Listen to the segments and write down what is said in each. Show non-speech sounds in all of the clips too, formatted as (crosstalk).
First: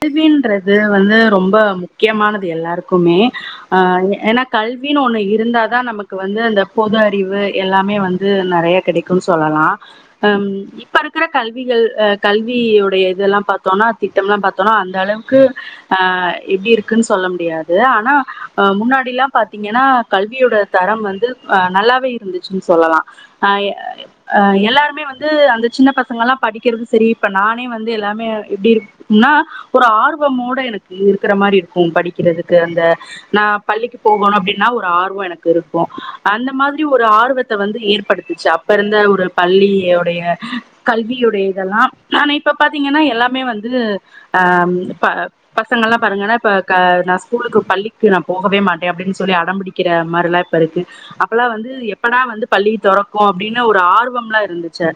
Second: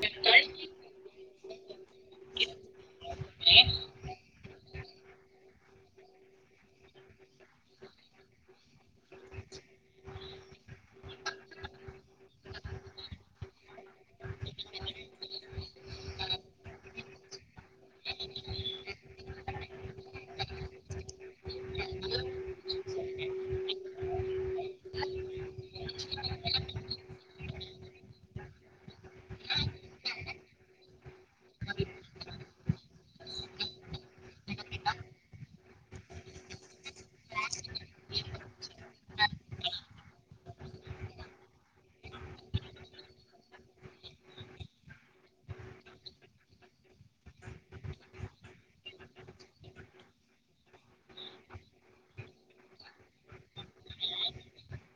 கல்வின்றது வந்து ரொம்ப முக்கியமானது எல்லாருக்குமே அ ஏன்னா கல்வினு ஒண்ணு இருந்தாதா நமக்கு வந்து அந்த பொது அறிவு எல்லாமே வந்து நெறைய கிடைக்குன் சொல்லலா அம் இப்ப அது க்கிற கல்விகள் அ கல்வி உடைய இதெல்லா பாத்தோனா திட்டம்லா பாத் தோனா அந்த அளவுக்கு அ எப்டி இருக்குனு சொல்ல முடியாது ஆனா முன்னாடி எல்லா பாத்தீங்கனா கல்வியோட தரம் வந்து நல்லாவே இருந்துச்சுன் சொல்லலா ஆ ஆ எல்லாருமே வந்து அந்த சின்ன பசங்கெல்லா படிக்கிறது சரி இப்ப நானே வந்து எல்லாமே இப்டி இருக்கும்னா ஒரு ஆர்வமோட எனக்கு இருக்குற மாரி இருக்கு படிக்கிறதுக்கு அந்த நா பள்ளிக்கு போகோணு அப்டின்னா ஒரு ஆர்வோ எனக்கு இருக்கு அந்த மாத்ரி ஒரு ஆர்வத்த வந்து ஏற்படுத்துச்சு அப்ப இருந்த ஒரு பள்ளி உடைய கல்வியுடைய இதெல்லா ஆனா இப்ப பாத்தீங்கன்னா எல்லாமே வந்து ஆம் ப பசங்கெல்லா பாருங்கன்னா இப்ப க நா ஸ்கூலுக்கு பள்ளிக்கு நா போகவே மாட்டே அப்டின் சொல்லி அடம்பிடிக்கிற மாரிலா இப்ப இருக்கு அப்பெல்லா வந்து எப்படா வந்து பள்ளி தொறக்கு அப்டினு ஒரு ஆர்வம்லா இருந்துச்சு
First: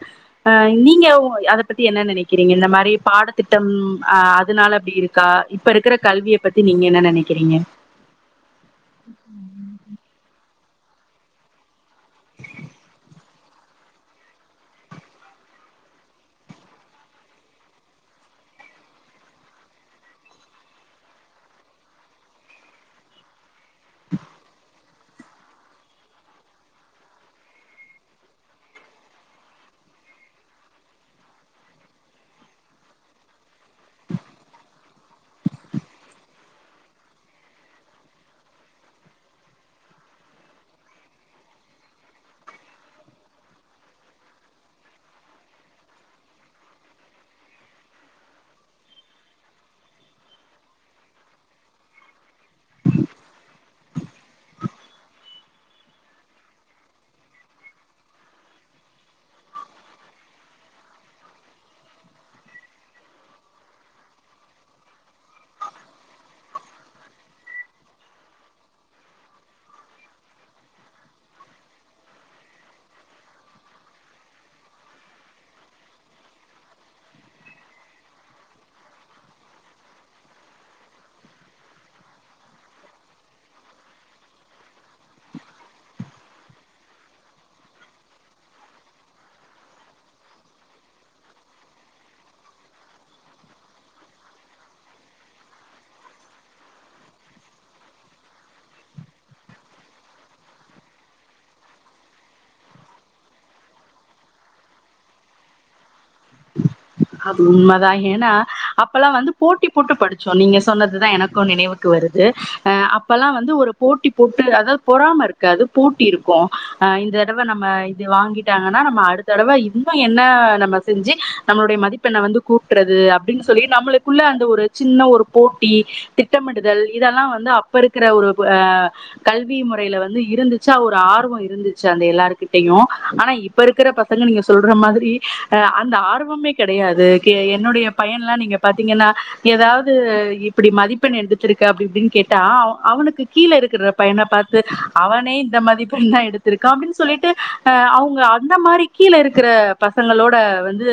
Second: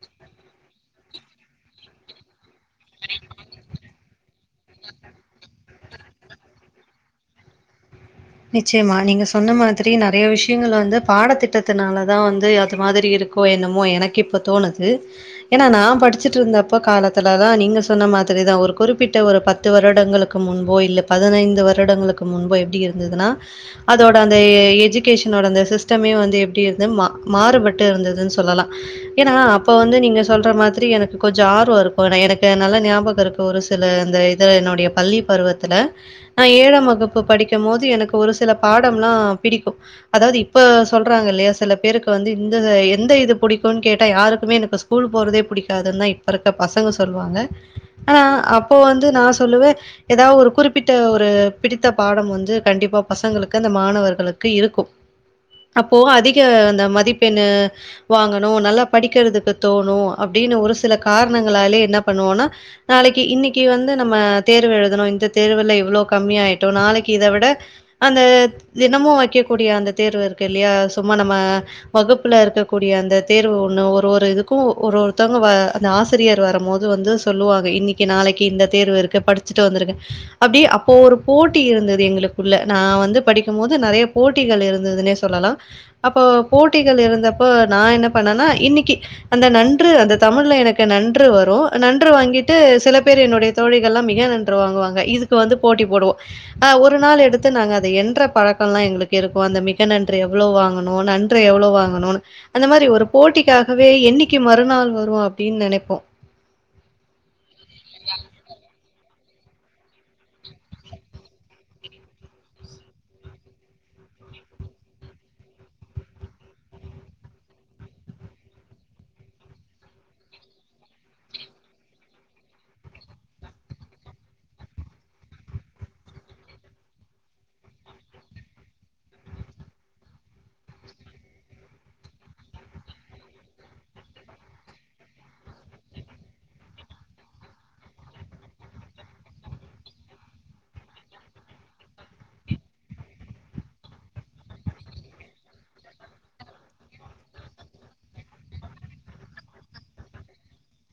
அ நீங்க ஒ அத பத்தி என்ன நெனைக்கிறீங்க இந்த மாரி பாடத்திட்டம் அ அதுனால அப்டி இருக்கா இப்ப இருக்குற கல்விய பத்தி நீங்க என்ன நெனைக்கிறீங்க நிச்சயமா நீங்க சொன்ன மாதிரி நெறைய விஷ் யங்கள் வந்து பாடத்திட்டத்தினால தா வந்து அது மாதிரி இருக்கோ என்னமோ எனக்கு இப்ப தோணுது ஏன்னா நா படிச்சிட்டுயிருந்தப் காலத்துல தா நீங்க சொன்ன மாதிரி தா ஒரு குறிப்பிட்ட ஒரு பத்து வருடங்களுக்கு முன்போ இல்ல பதினைந்து வருடங்களுக்கு முன்போ எப்படி இருந் ததுன்னா அதோட அந்த எஜுகேஷன்டே அந்த சிஸ்டமே வந்து எப்படி இருந்து ம மாறுபட்டு இருந்ததுன்னு சொல்லலா ஏன்னா அப்ப வந்து நீங்க சொல்ற மாதிரி எனக்கு கொஞ்சம் ஆர்வம் இருக்கும் எனக்கு நல்ல ஞாபகம் இருக்கு ஒரு சில அந்த இத என் பள்ளி பருவத்துல நா ஏழாம் வகுப்பு படிக் படிக்கும் போது எனக்கு ஒரு சில பாடம்லா பிடிக்கும் அதாவது இப்ப சொல்றாங்க இல்லையா சில பேருக்கு வந்து இந்த எந்த இது பிடிக்கும் கேட்டா யாருக்குமே எனக்கு ஸ்கூல் போறதே பிடிக்காதுன்னு தான் இப்ப இருக்க பசங்க சொல்லுவாங்க ஆனா அப்போ வந்து நான் சொல்லுவேன் ஏதாவது ஒரு குறிப்பிட்ட ஒரு பிடித்த பாடம் வந்து கண்டிப்பா பசங்களுக்கு அந்த மாணவர்களுக்கு இருக்கு அப்போ அதிக அந்த மதிப்பெண் வாங்கணு நல்லா படிக்கிறதுக்கு தோணு அப்படின்னு ஒரு சில காரணங்களாலயே என்ன பண்ணுவோனா நாளைக்கு இன்னைக்கு வந்து நம்ம தேர்வு எழுதணு இந்த தேர்வுல இவ்ளோ கம்மிஆயிட்டோ நாளைக்கு இதை விட அந்த தினமும் வைக்கக்கூடிய அந்த தேர்வு இருக்கு இல்லையா சும்மா நம்ம வகுப்புல இருக்கக்கூடிய அந்த தேர்வு ஒண்ணு ஒரு ஒரு இதுக்கு ஒரு ஒருத்தவங்க அந்த ஆசிரியர் வரும் போது வந்து சொல்லுவாங்க இன்னைக்கு நாளைக்கு இந்த தேர்வு இருக்கு படிச்சுட்டு வந்திருக்க அப்படியே அப்போ ஒரு போட்டி இருந்துது எங்களுக்குள்ள நான் வந்து படிக்கும் போது நிறைய போட்டிகள் இருந்ததுன்னே சொல்லலாம் அப்போ போட்டிகள் இருந்தப்ப நான் என்ன பண்ணேனா இன்னைக்கு அந்த நன்று அந்த தமிழ்ல எனக்கு நன்று வரும் நன்று வாங்கிட்டு சில பேர் என்னுடைய தோழிகள் எல்லாம் மிக நன்று வாங்குவாங்க இதுக்கு வந்து போட்டி போடுவோ ஆஹ் ஒரு நாள் எடுத்து நாங்க அதை என்ற பழக்கம்லெல்லாம் எங்களுக்கு இருக்கும் அந்த மிக நன்று எவ்வளவு வாங்கணும் நன்று எவ்வளவு வாங்கணும் அந்த மாதிரி ஒரு போட்டிக்காகவே என்னைக்கு மறுநாள் வரும் அப்படின்னு நினைப்போம் அது உண்மை தான் ஏன்னா அப்பல்லா வந்து போட்டி போட்டு படிச்சோம் நீங்க சொன்னதுதான் எனக்கு நினைவுக்கு வருது அஹ் அப்ப எல்லாம் வந்து ஒரு போட்டி போட்டு அதாவது பொறாம இருக்காது போட்டி இருக்கு அஹ் இந்த தடவை நம்ம இது வாங்கிட்டாங்கன்னா நம்ம அடுத்தடவை இன்னு என்ன நம்ம செஞ்சு நம்முடைய மதிப் மதிப்பெண்ண வந்து கூட்டுறது அப்படின்னு சொல்லி நம்மலுக்குள்ள அந்த ஒரு சின்ன ஒரு போட்டி திட்டமிடுதல் இதெல்லா வந்து அப்ப இருக்கிற ஒரு கல்வி முறையில வந்து இருந்துச்சா ஒரு ஆர்வம் இருந்துச்சி அந்த எல்லாருகிட்டையு ஆனா இப்ப இருக்கிற பசங்க நீங்க சொல்ற மாதிரி அந்த ஆர்வமே கிடையாது என்னுடைய பையன்ல்லா நீங்க பாத்தீங்கன்னா ஏதாவது இப்படி மதிப்பெண் எடுத்துருக்க அப்படி இப்படின்னு கேட்டா அவனுக்கு கீழ இருக்கிற பையனை பாத்து அவனே இந்த மதிப்பெண் தான் எடுத்திருக்கான் அப்படின்னு சொல்லிட்டு அஹ் அவங்க அந்த மாதிரி கீழே இருக்கிற பசங்களோட வந்து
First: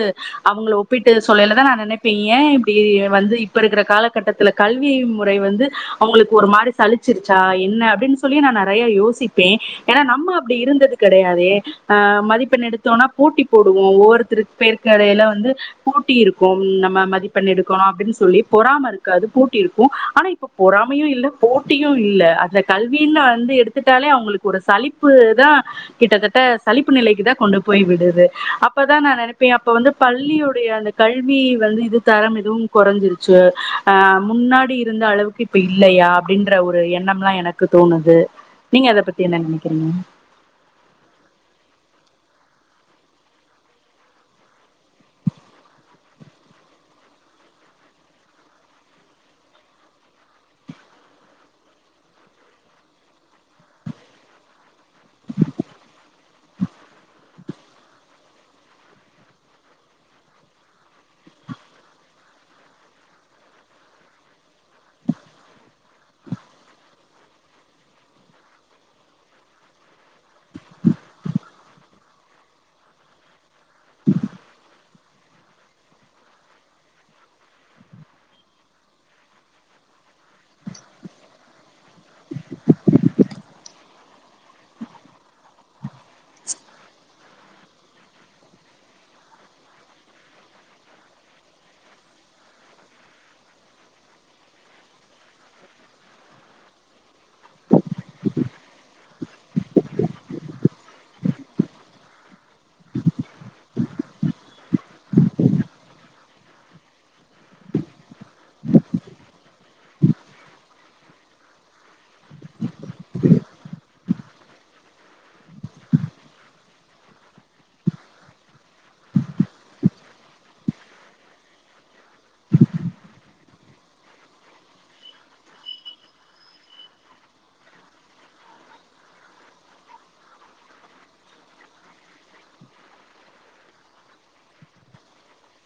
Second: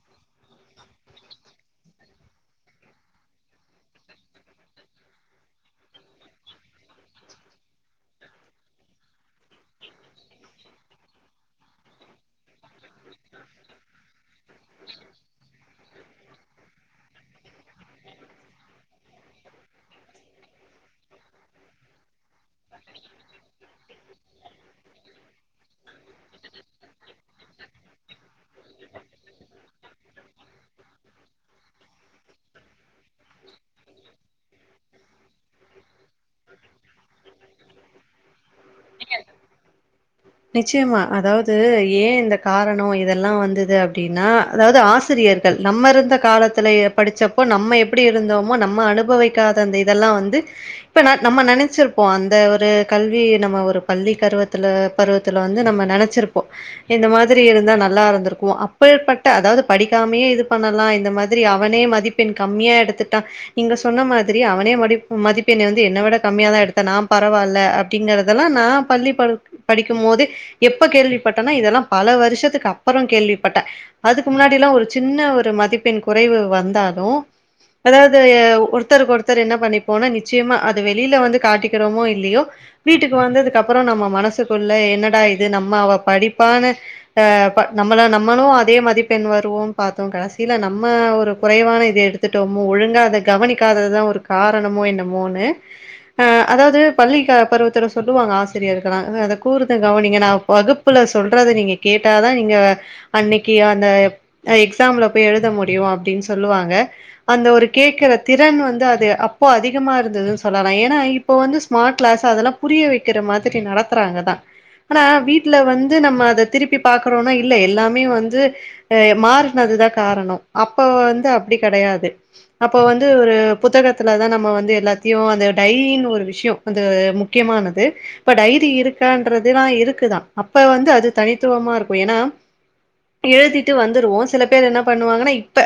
அவங்களை ஒப்பிட்டு சொல்லையில தான் நான் நெனைப்பே ஏன் இப்படி வந்து இப்ப இருக்கிற காலகட்டத்துல கல்வி முறை வந்து அவங்களுக்கு ஒரு மாதிரி சலிச்சிறிச்சா என்ன அப்படின்னு சொல்லி நான் நிறைய யோசிப்பேன் ஏன்னா நம்ம அப்படி இருந்தது கிடையாதே ஆஹ் மதிப்பெண் எடுத்தோம்னா போட்டி போடுவோ ஒவ்வொருத்தருக்கு பேர் கடைல வந்து போட்டி இருக்கு நம்ம மதிப்பண் எடுக்கணு அப்படின்னு சொல்லி பொறாமை இருக்காது போட்டி இருக்கு ஆனா இப்ப பொறாமையு இல்ல போட்டியு இல்ல அதுல கல்வின்னு வந்து எடுத்துக்கிட்டாலே அவங்களுக்கு ஒரு சலிப்பு தான் கிட்டத்தட்ட சலிப்பு நிலைக்கு தான் கொண்டு போய் விடுது அப்பதான் நான் நினைப்பேன் அப்ப வந்து பள்ளியுடைய அந்த கல்வி வந்து இது தரம் எதுவும் குறைஞ்சிறிச்சு அஹ் முன்னாடி இருந்த அளவுக்கு இப்ப இல்லையா அப்படின்ற ஒரு எண்ணம்லா எனக்கு தோணுது நீங்க அத பத்தி என்ன நினைக்கிறீங்க நிச்சயமா அதாவது ஏன் இந்த காரணம் இதெல்லா வந்தது அப்படின்னா அதாவது ஆசிரியர்கள் நம்ம இருந்த காலத்துல படிச்சப்போ நம்ம எப்படி இருந்தோமோ நம்ம அனுபவிக்காத அந்த இதெல்லா வந்து இப்ப ந நம்ம நெனைச்சிருப்போம் அந்த ஒரு கல்வி நம்ம ஒரு பள்ளி கருவத்துல பருவத்துல வந்து நம்ம நெனைச்சிருப்போ இந்த மாதிரி இருந்த நல்லா இருந்துயிருக்கு அப்பேற்பட்ட அதாவது படிக்கமே இது பண்ணலா இந்த மாதிரி அவனே மதிப்பெண் கம்மியா எடுத்துட்டான் நீங்க சொன்ன மாதிரி அவனே மதிப்பெண் என்ன விட கம்மியா தான் எடுத்த நான் பரவாயில்ல அப்படிங்கறதுதெல்லாம் நான் பள்ளி பருவ படிக்கும் போது எப்ப கேள்விப்பட்டேனா இதெல்லா பல வருஷத்துக்கு அப்பறம் கேள்வி பட்டேன் அதுக்கு முன்னாடியெல்லா ஒரு சின்ன ஒரு மதிப்பெண் குறைவு வந்தாலு அதாவது ஒருத்தருக்கு ஒருத்தர் என்ன பண்ணிப்போனா நிச்சயமா அது வெளியில வந்து காட்டிக்கிறோமோ இல்லையோ வீட்டுக்கு வந்து அதுக்குப்புற நம்ம மனசுக்கு என்னடா இது நம்ம அவ படிப்பான்னு அஹ் நம்ல நம்மலு அதே மதிப்பெண் வருவோம்னு பாத்தோம் கடைசியில நம்ம ஒரு குறைவான இதை எடுத்துட்டோமோ ஒழுங்கா அத கவனிக்காததுதான் ஒரு காரணமோ என்ன மோன்னு ஆஹ் அதாவது பள்ளி பருவத்துல சொல்லுவாங்க ஆசிரியர்களா கூர்ந்து கவனிக்கனு நா வகுப்புல சொல்றத நீங்க கேட்டாதான் நீங்க அன்னக்கி அந்த எக்ஸாம்ல போய் எழுத முடியு அப்படின்னு சொல்லுவாங்க அந்த ஒரு கேட்கற திறன் வந்து அது அப்போ அதிகமா இருந்ததுன்னு சொல்லலா ஏன்னா இப்போ வந்து ஸ்மார்ட் கிளாஸ் அதெல்லா புரிய வைக்கிற மாதிரி நடத்துறாங்க தான் ஆனா வீட்டுல வந்து நம்ம அதை திருப்பி பாக்குறோம்னா இல்ல எல்லாமே வந்து அஹ் மாறனதுதான் காரணம் அப்ப வந்து அப்படி கிடையாது அப்ப வந்து ஒரு புத்தகத்துலதான் நம்ம வந்து எல்லாத்தையு அந்த டைரின்னு ஒரு விஷய அந்த முக்கியமானது இப்ப டைரி இருக்கு இருக்குதான் அப்ப வந்து அது தனித்துவமா இருக்கு ஏன்னா எழுதிட்டு வந்துருவோ சில பேர் என்ன பண்ணுவாங்கன்னா இப்ப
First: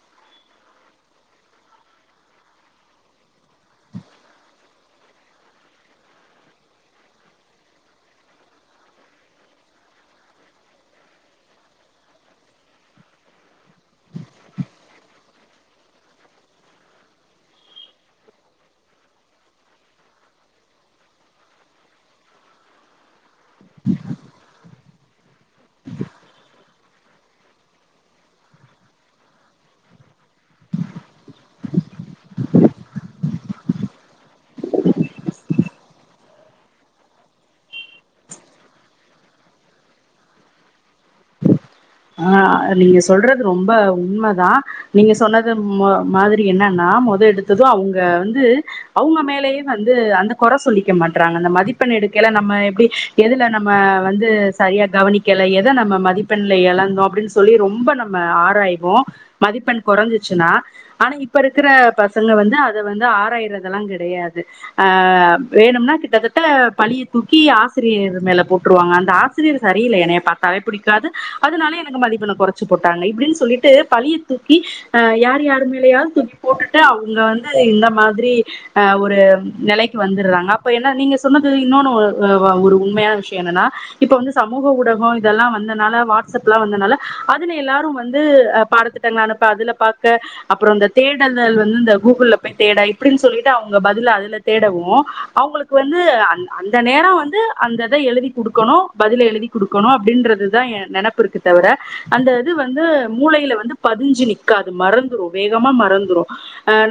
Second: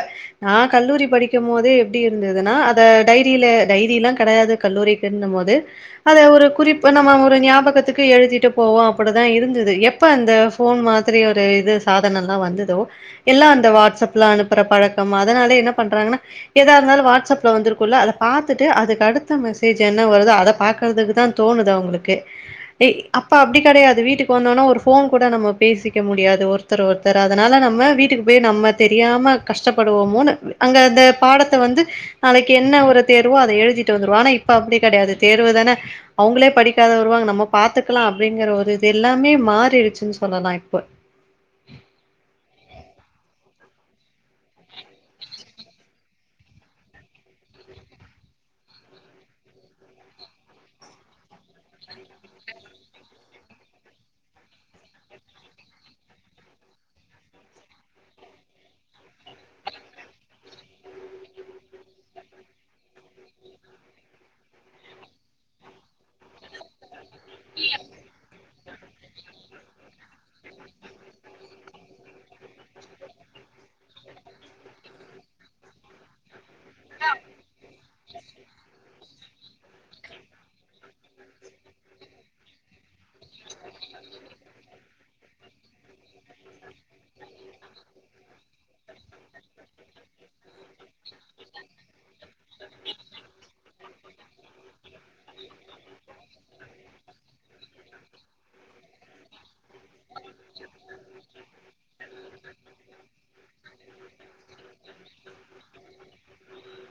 நான் கல்லூரி படிக்கும் போது எப்படி இருந்ததுன்னா அத டைரியில டைரிய எல்லா கிடையாது கல்லூரிக்கு இருந்த போது அதை ஒரு குறிப்பு நம்ம ஒரு ஞாபகத்துக்கு எழுதிட்டு போவோ அப்படிதான் இருந்தது எப்ப அந்த ஃபோன் மாதிரி ஒரு இது சாதனம்ல்லா வந்ததோ எல்லா அந்த வாட்ஸ்ப்ல அனுப்புற பழக்கம் அதனால என்ன பண்றாங்கன்னா எதா இருந்தாலும் வாட்ஸ்ப்ல வந்திருக்கும்ல்ல அதை பாத்துட்டு அதுக்கு அடுத்த மெசேஜ் என்ன வருதோ அதை பாக்குறதுக்குதான் தோணுது அவங்களுக்கு வி அப்ப அப்படி கெடையாது வீட்டுக்கு வந்தோனா ஒரு ஃபோன் கூட நம்ம பேசிக்க முடியாது ஒருத்தர் ஒருத்தர் அதனால நம்ம வீட்டுக்கு போய் நம்ம தெரியாம கஷ்டப்படுவோமோ அங்க அந்த பாடத்தை வந்து நாளைக்கு என்ன ஒரு தேர்வோ அதை எழுதிட்டு வந்துருவோம் ஆனா இப்ப அப்படி கிடையாது தேர்வு தானே அவங்களே படிக்காத வருவாங்க நம்ம பாத்துக்கலா அப்படிங்கிற ஒரு இது எல்லாமே மாறிடிச்சின்னு சொல்லலா இப்போ ஆஹ் நீங்க சொல்றது ரொம்ப உண்மைதான் நீங்க சொன்னது மாதிரி என்னன்னா முதல் எடுத்ததும் அவங்க வந்து அவங்க மேலயே வந்து அந்த குற சொல்லிக்க மாட்டறாங்க அந்த மதிப்பெண் எடுக்கல நம்ம எப்படி எதுல நம்ம வந்து சரியா கவனிக்கல எதை நம்ம மதிப்பெண் இழந்தோ அப்படின்னு சொல்லி ரொம்ப நம்ம ஆராய்வோம் மதிப்பெண் குறஞ்சிச்சின்னா ஆனா இப்ப இருக்கிற பசங்க வந்து அத வந்து ஆராயறதெல்லா கிடையாது ஹ வேணும்னா கிட்டத்தட்ட பழி துக்கி ஆசிரியர் மேல போட்டு விட்டுருவாங்க அந்த ஆசிரியர் சரியில்லை என்னை பாத்தவே பிடிக்காது அதனால எனக்கு மதிப்பெண்ணை குறைச்சி போட்டாங்க இப்படின்னு சொல்லிட்டு பழியை தூக்கி ஹ் யார் யாரு மேலயாவது தூக்கி போட்டுட்டு அவங்க வந்து இந்த ஒரு நிலைக்கு வந்துடுறாங்க அப்ப என்ன நீங்க சொன்னது இன்னொனு ஒரு உண்மையான விஷயம் என்னன்னா இப்ப வ சமூக ஊடகம் இதெல்லா வந்தனால சப்லா வந்ததுனால அதுல எல்லாரு வந்து பாடதிட்டங்கள அனுப்பா அதுல பாக்க அப்புறம் இந்த தேடல் வந்து இந்த கூகுள்ல போய் தேட இப்படின்னு சொல்லிட்டு அவங்க பதில அதுல தேடவும் அவங்களுக்கு வந்து அந்த நேரம் வந்து அந்தைத எழுதி குடுக்கணு பதில எழுதி குடுக்கணு அப்படின்றதுதான் ஏன் நெனப் தவிர அந்த இது வந்து மூளையில வந்து பதிஞ்சு நிக்காது மறந்துரு வேகமா மறந்துரு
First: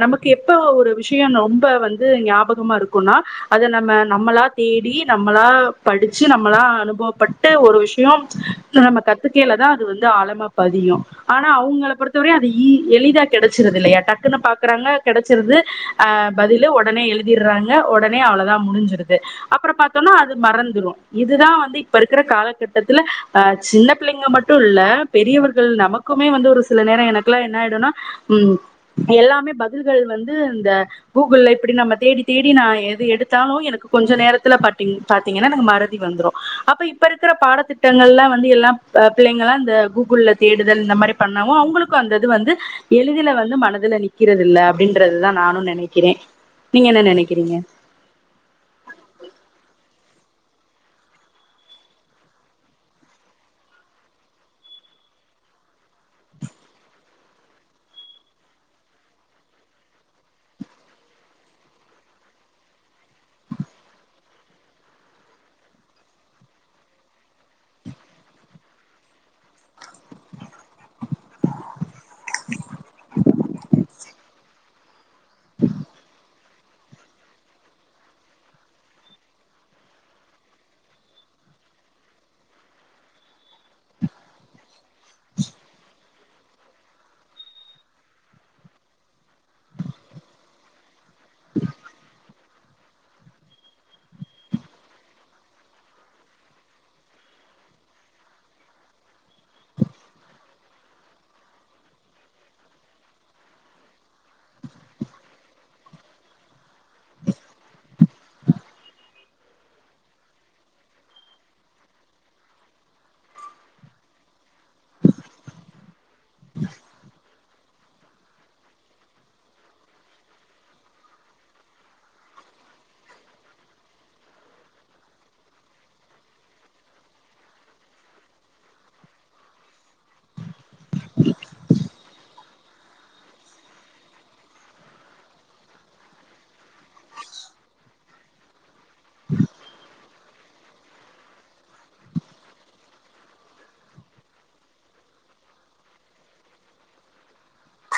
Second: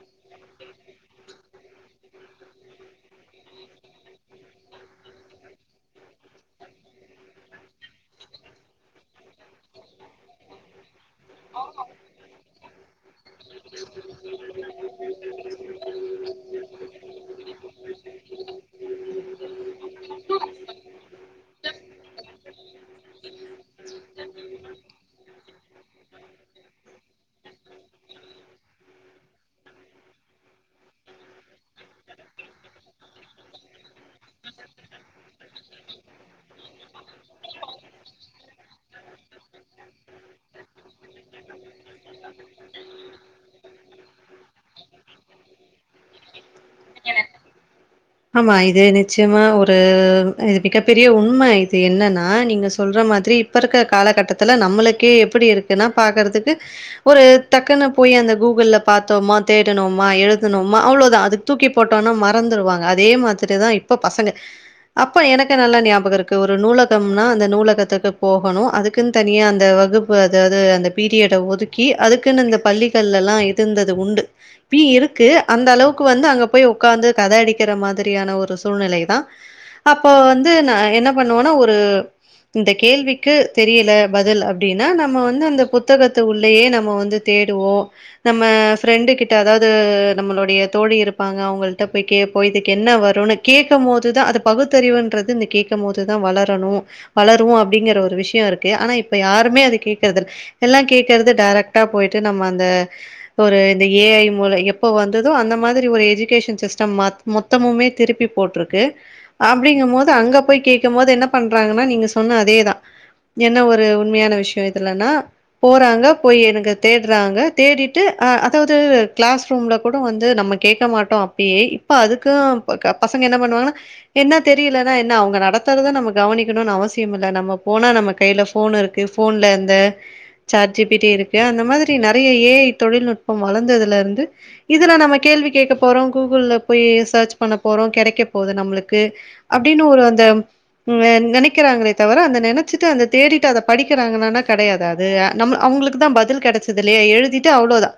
நமக்கு எப்ப ஒரு விஷயம் ரொம்ப வந்து ஞாபகமா இருக்கும்னா அத நம்ம நம்மளா தேடி நம்மளா படிச்சு நம்மளா அனுபவப்பட்டு ஒரு விஷய நம்ம ட்ருக்கேல தா அது வந்து ஆழமா பதியும் ஆனா அவங்கள பொறுத்தவரையு அது இ எளிதா கெடச்சிருது இல்லையா டக்குன்னு பாக்குறாங்க கெடச்சிருது அ பதில உடனே எழுதிடுறாங்க உடனே அவ்ளோதா முடிஞ்சிருது து அப்புறம் பாத்தோம்னா அது மறந்துடும் இதுதா வந்து இப்ப இருக்கிற காலகட்டத்தில அ சின்ன பிள்ளங்க மட்டும் இல்ல பெரியவர்கள் நமக்குமே வந்து ஒரு சில நேரம் எனக்குல்லா என்ன ஆயிடுனா ம் எல்லாமே பதில்கள் வந்து இந்த கூகுள்ள இப்படி நம்ம தேடி தேடி நா எது எடுத்தாலும் எனக்கு கொஞ்சம் நேரத்துல பாத் பாத்தீங்கன்னா எனக்கு மறதி வந்துரும் அப்ப இப்ப இருக்கிற பாடத்திட்டங்கள்லா வந்து எல்லா அ பிள்ளைங்களா இந்த கூகுள்ள தேடுதல் இந்த மாரி பண்ணவு அவங்களுக்கு அந்த இது வந்து எளிதில வந்து மனதுல நிக்கிறது இல்ல அப்படின்றதுதா நான நெனைக்கிறே நீங்க என்ன நெனைக்கிறீங்க ஆமா இது நிச்சயமா ஒரு இது மிகப்பெரிய உண்ம இது என்னன்னா நீங்க சொல்ற மாதிரி இப்ப இருக்கிற காலகட்டத்துல நம்மளுக்கே எப்படி இருக்குன்னா பாக்குறதுக்கு ஒரு டக்குன்னு போய் அந்த கூகுள்ள பாத்தோமா தேடுனோமா எழுதுனோமா அவ்வளோதா அதுக்கு தூக்கி போட்டோம்னா மறந்துருவாங்க அதே மாதிரிதா இப்ப பசங்க அப்ப எனக்கு நல்லா ஞாபகம் இருக்கு ஒரு நூலகம்னா அந்த நூலகத்துக்கு போகணும் அதுக்குன்னு தனியா அந்த வகுப்பு அதாவது அந்த பீரியட ஒதுக்கி அதுக்குன்னு இந்த பள்ளிகள்ல எல்லா இருந்தது உண்டு இப்பயு இருக்கு அந்த அளவுக்கு வந்து அங்க போய் உக்காந்து கத அடி க்கிற மாதிரியான ஒரு சூழ்நிலை தா அப்போ வந்து நா என்ன பண்ணுவோனா ஒரு இந்த கேள்விக்கு தெரியல பதில் அப்டின்னா நம்ம வந்து அந்த புத்தகத்து உள்ளயே நம்ம வந்து தேடுவோம் நம்ம ஃப்ரெண்டு கிட்ட அதாவது நம்மளுடைய தோழி இருப்பாங்க அவங்கள்ட்ட போய் கேப் போ இதுக்கு என்ன வருனு கேட்கும் போதுதா அது பகுத்தறிவுன்றது இந்த கேட்கும் போதுதா வளரணு வளரும் அப்டிங்கிற ஒரு விஷயம் இருக்கு ஆனா இப்போ யாருமே அது கேட்கறது இல் எல்லா கேக்கறது டைரெக்டா போயிட்டு நம்ம அந்த ஒரு இந்த ஏ ஐ மூலம் எப்போ வந்ததோ அந்த மாதிரி ஒரு எஜுகேஷன் சிஸ்டம் மாத் மொத்தமுமே திருப்பி போட்ருக்கு அப்படிங்கும் போது அங்க போய் கேட்கும் போது என்ன பண்றாங்கன்னா நீங்க சொன்ன அதேதா என்ன ஒரு உண்மையான விஷயம் இதுலன்னா போறாங்க போய் எனக்கு தேடுறாங்க தேடிட்டு அதாவது க்ளாஸ் ரூம்ல கூட வந்து நம்ம கேட்க மாட்டோ அப்பயே அப்ப அதுக்கு பசங்க என்ன பண்ணுவாங்கன்னா என்ன தெரியலனா என்ன அவங்க நடத்துறத நம்ம கவனிக்கணுனு அவசியம் இல்ல நம்ம போனா நம்ம கையில போன் இருக்கு போன்ல அந்த சாட் ஜி பி டி இருக்கு அந்த மாதிரி நிறைய ஏ ஐ தொழில்நுட்பம் வளந்ததுல இருந்து இதெல்லா நம்ம கேள்வி கேட்க போறோம் கூகுள்ள போய் சர்ச் பண்ண போறோ கெடைக்க போகுது நம்மளுக்கு அப்படின்னு ஒரு அந்த அ நெனைக்கிறாங்களே தவிர அந்த நெனைச்சிட்டு அந்த தேடிட்டு அத படிக்கிறாங்கன்னா கிடையாது அது நம் அவங்களுக்கு தா பதில் கெடச்சது இல்லையா எழுதிட்டு அவ்வளோதா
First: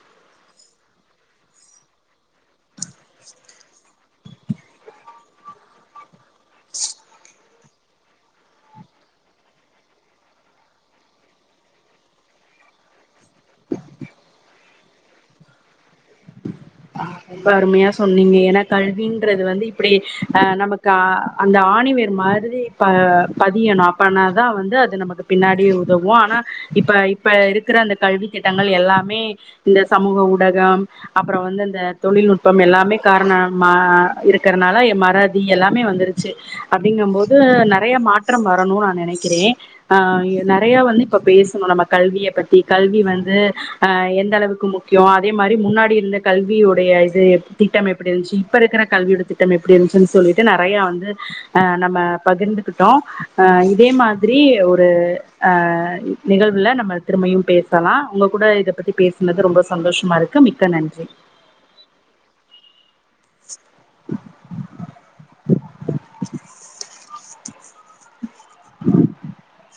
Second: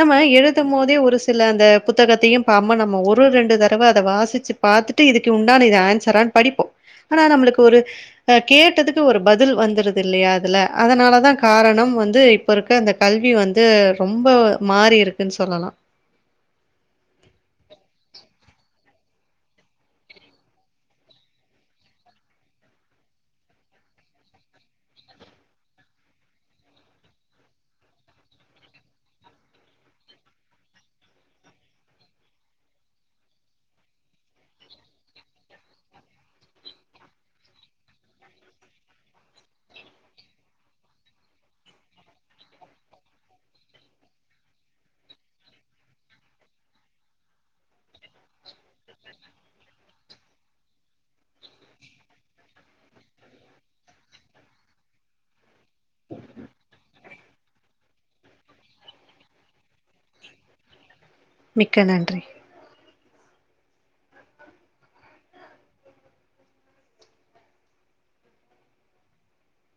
நம்ம எழுதும் போதே ஒரு சில அந்த புத்தகத்தையு பாம நம்ம ஒரு ரெண்டு தடவ அத வாசி ச்சு பாத்துட்டு இதுக்கு உண்டான இது ஆன்சரான் படிப்போம் ஆனா நம்மளுக்கு ஒரு அ கேட்டதுக்கு ஒரு பதில் வந்துருது இல்லையா அதுல அதனாலதா காரணம் வந்து இப்ப இருக்க அந்த கல்வி வந்து ரொம்ப மாறி இருக்குன் சொல்லலா ரொம்ப அருமையா சொன்னீங்க ஏன்னா கல்வின்றது வந்து இப்படி அஹ் நமக்கு அந்த ஆணிவேர் மாதிரி பதியணும் அப்பனாதான் வந்து அது நமக்கு பின்னாடி உதவும் ஆனா இப்ப இப்ப இருக்கிற அந்த கல்வி திட்டங்கள் எல்லாமே இந்த சமூக ஊடகம் அப்புறம் வந்து தொழில்நுட்பம் எல்லாமே காரணமா இருக்கிறதுனால மறதி எல்லாமே வந்துருச்சு அப்படிங்கபோது நிறைய மாற்றம் வரணும்னு நான் நினைக்கிறேன் ஹ நிறைய வந்து இப்ப பேசணும் நம்ம கல்வியை பத்தி கல்வி வந்து ஹ எந்த அளவுக்கு முக்கியம் அதே மாதிரி முன்னாடி இருந்த கல்வி கல்வியுடைய இது திட்டம் எப்படி இருந்துச்சு இப்ப இருக்கிற கல்வியோட திட்டம் எப்படி இருந்துச்சுன்னு சொல்லிட்டு நிறைய வந்து அஹ் நம்ம பகிர்ந்துகிட்டோம் அஹ் இதே மாதிரி ஒரு அஹ் நிகழ்வுல நம்ம திரும்பும் பேசலாம் உங்க கூட இத பத்தி பேசினது ரொம்ப சந்தோஷமா இருக்கு மிக்க நன்றி மிக்க நன்றி (unintelligible) உஹம்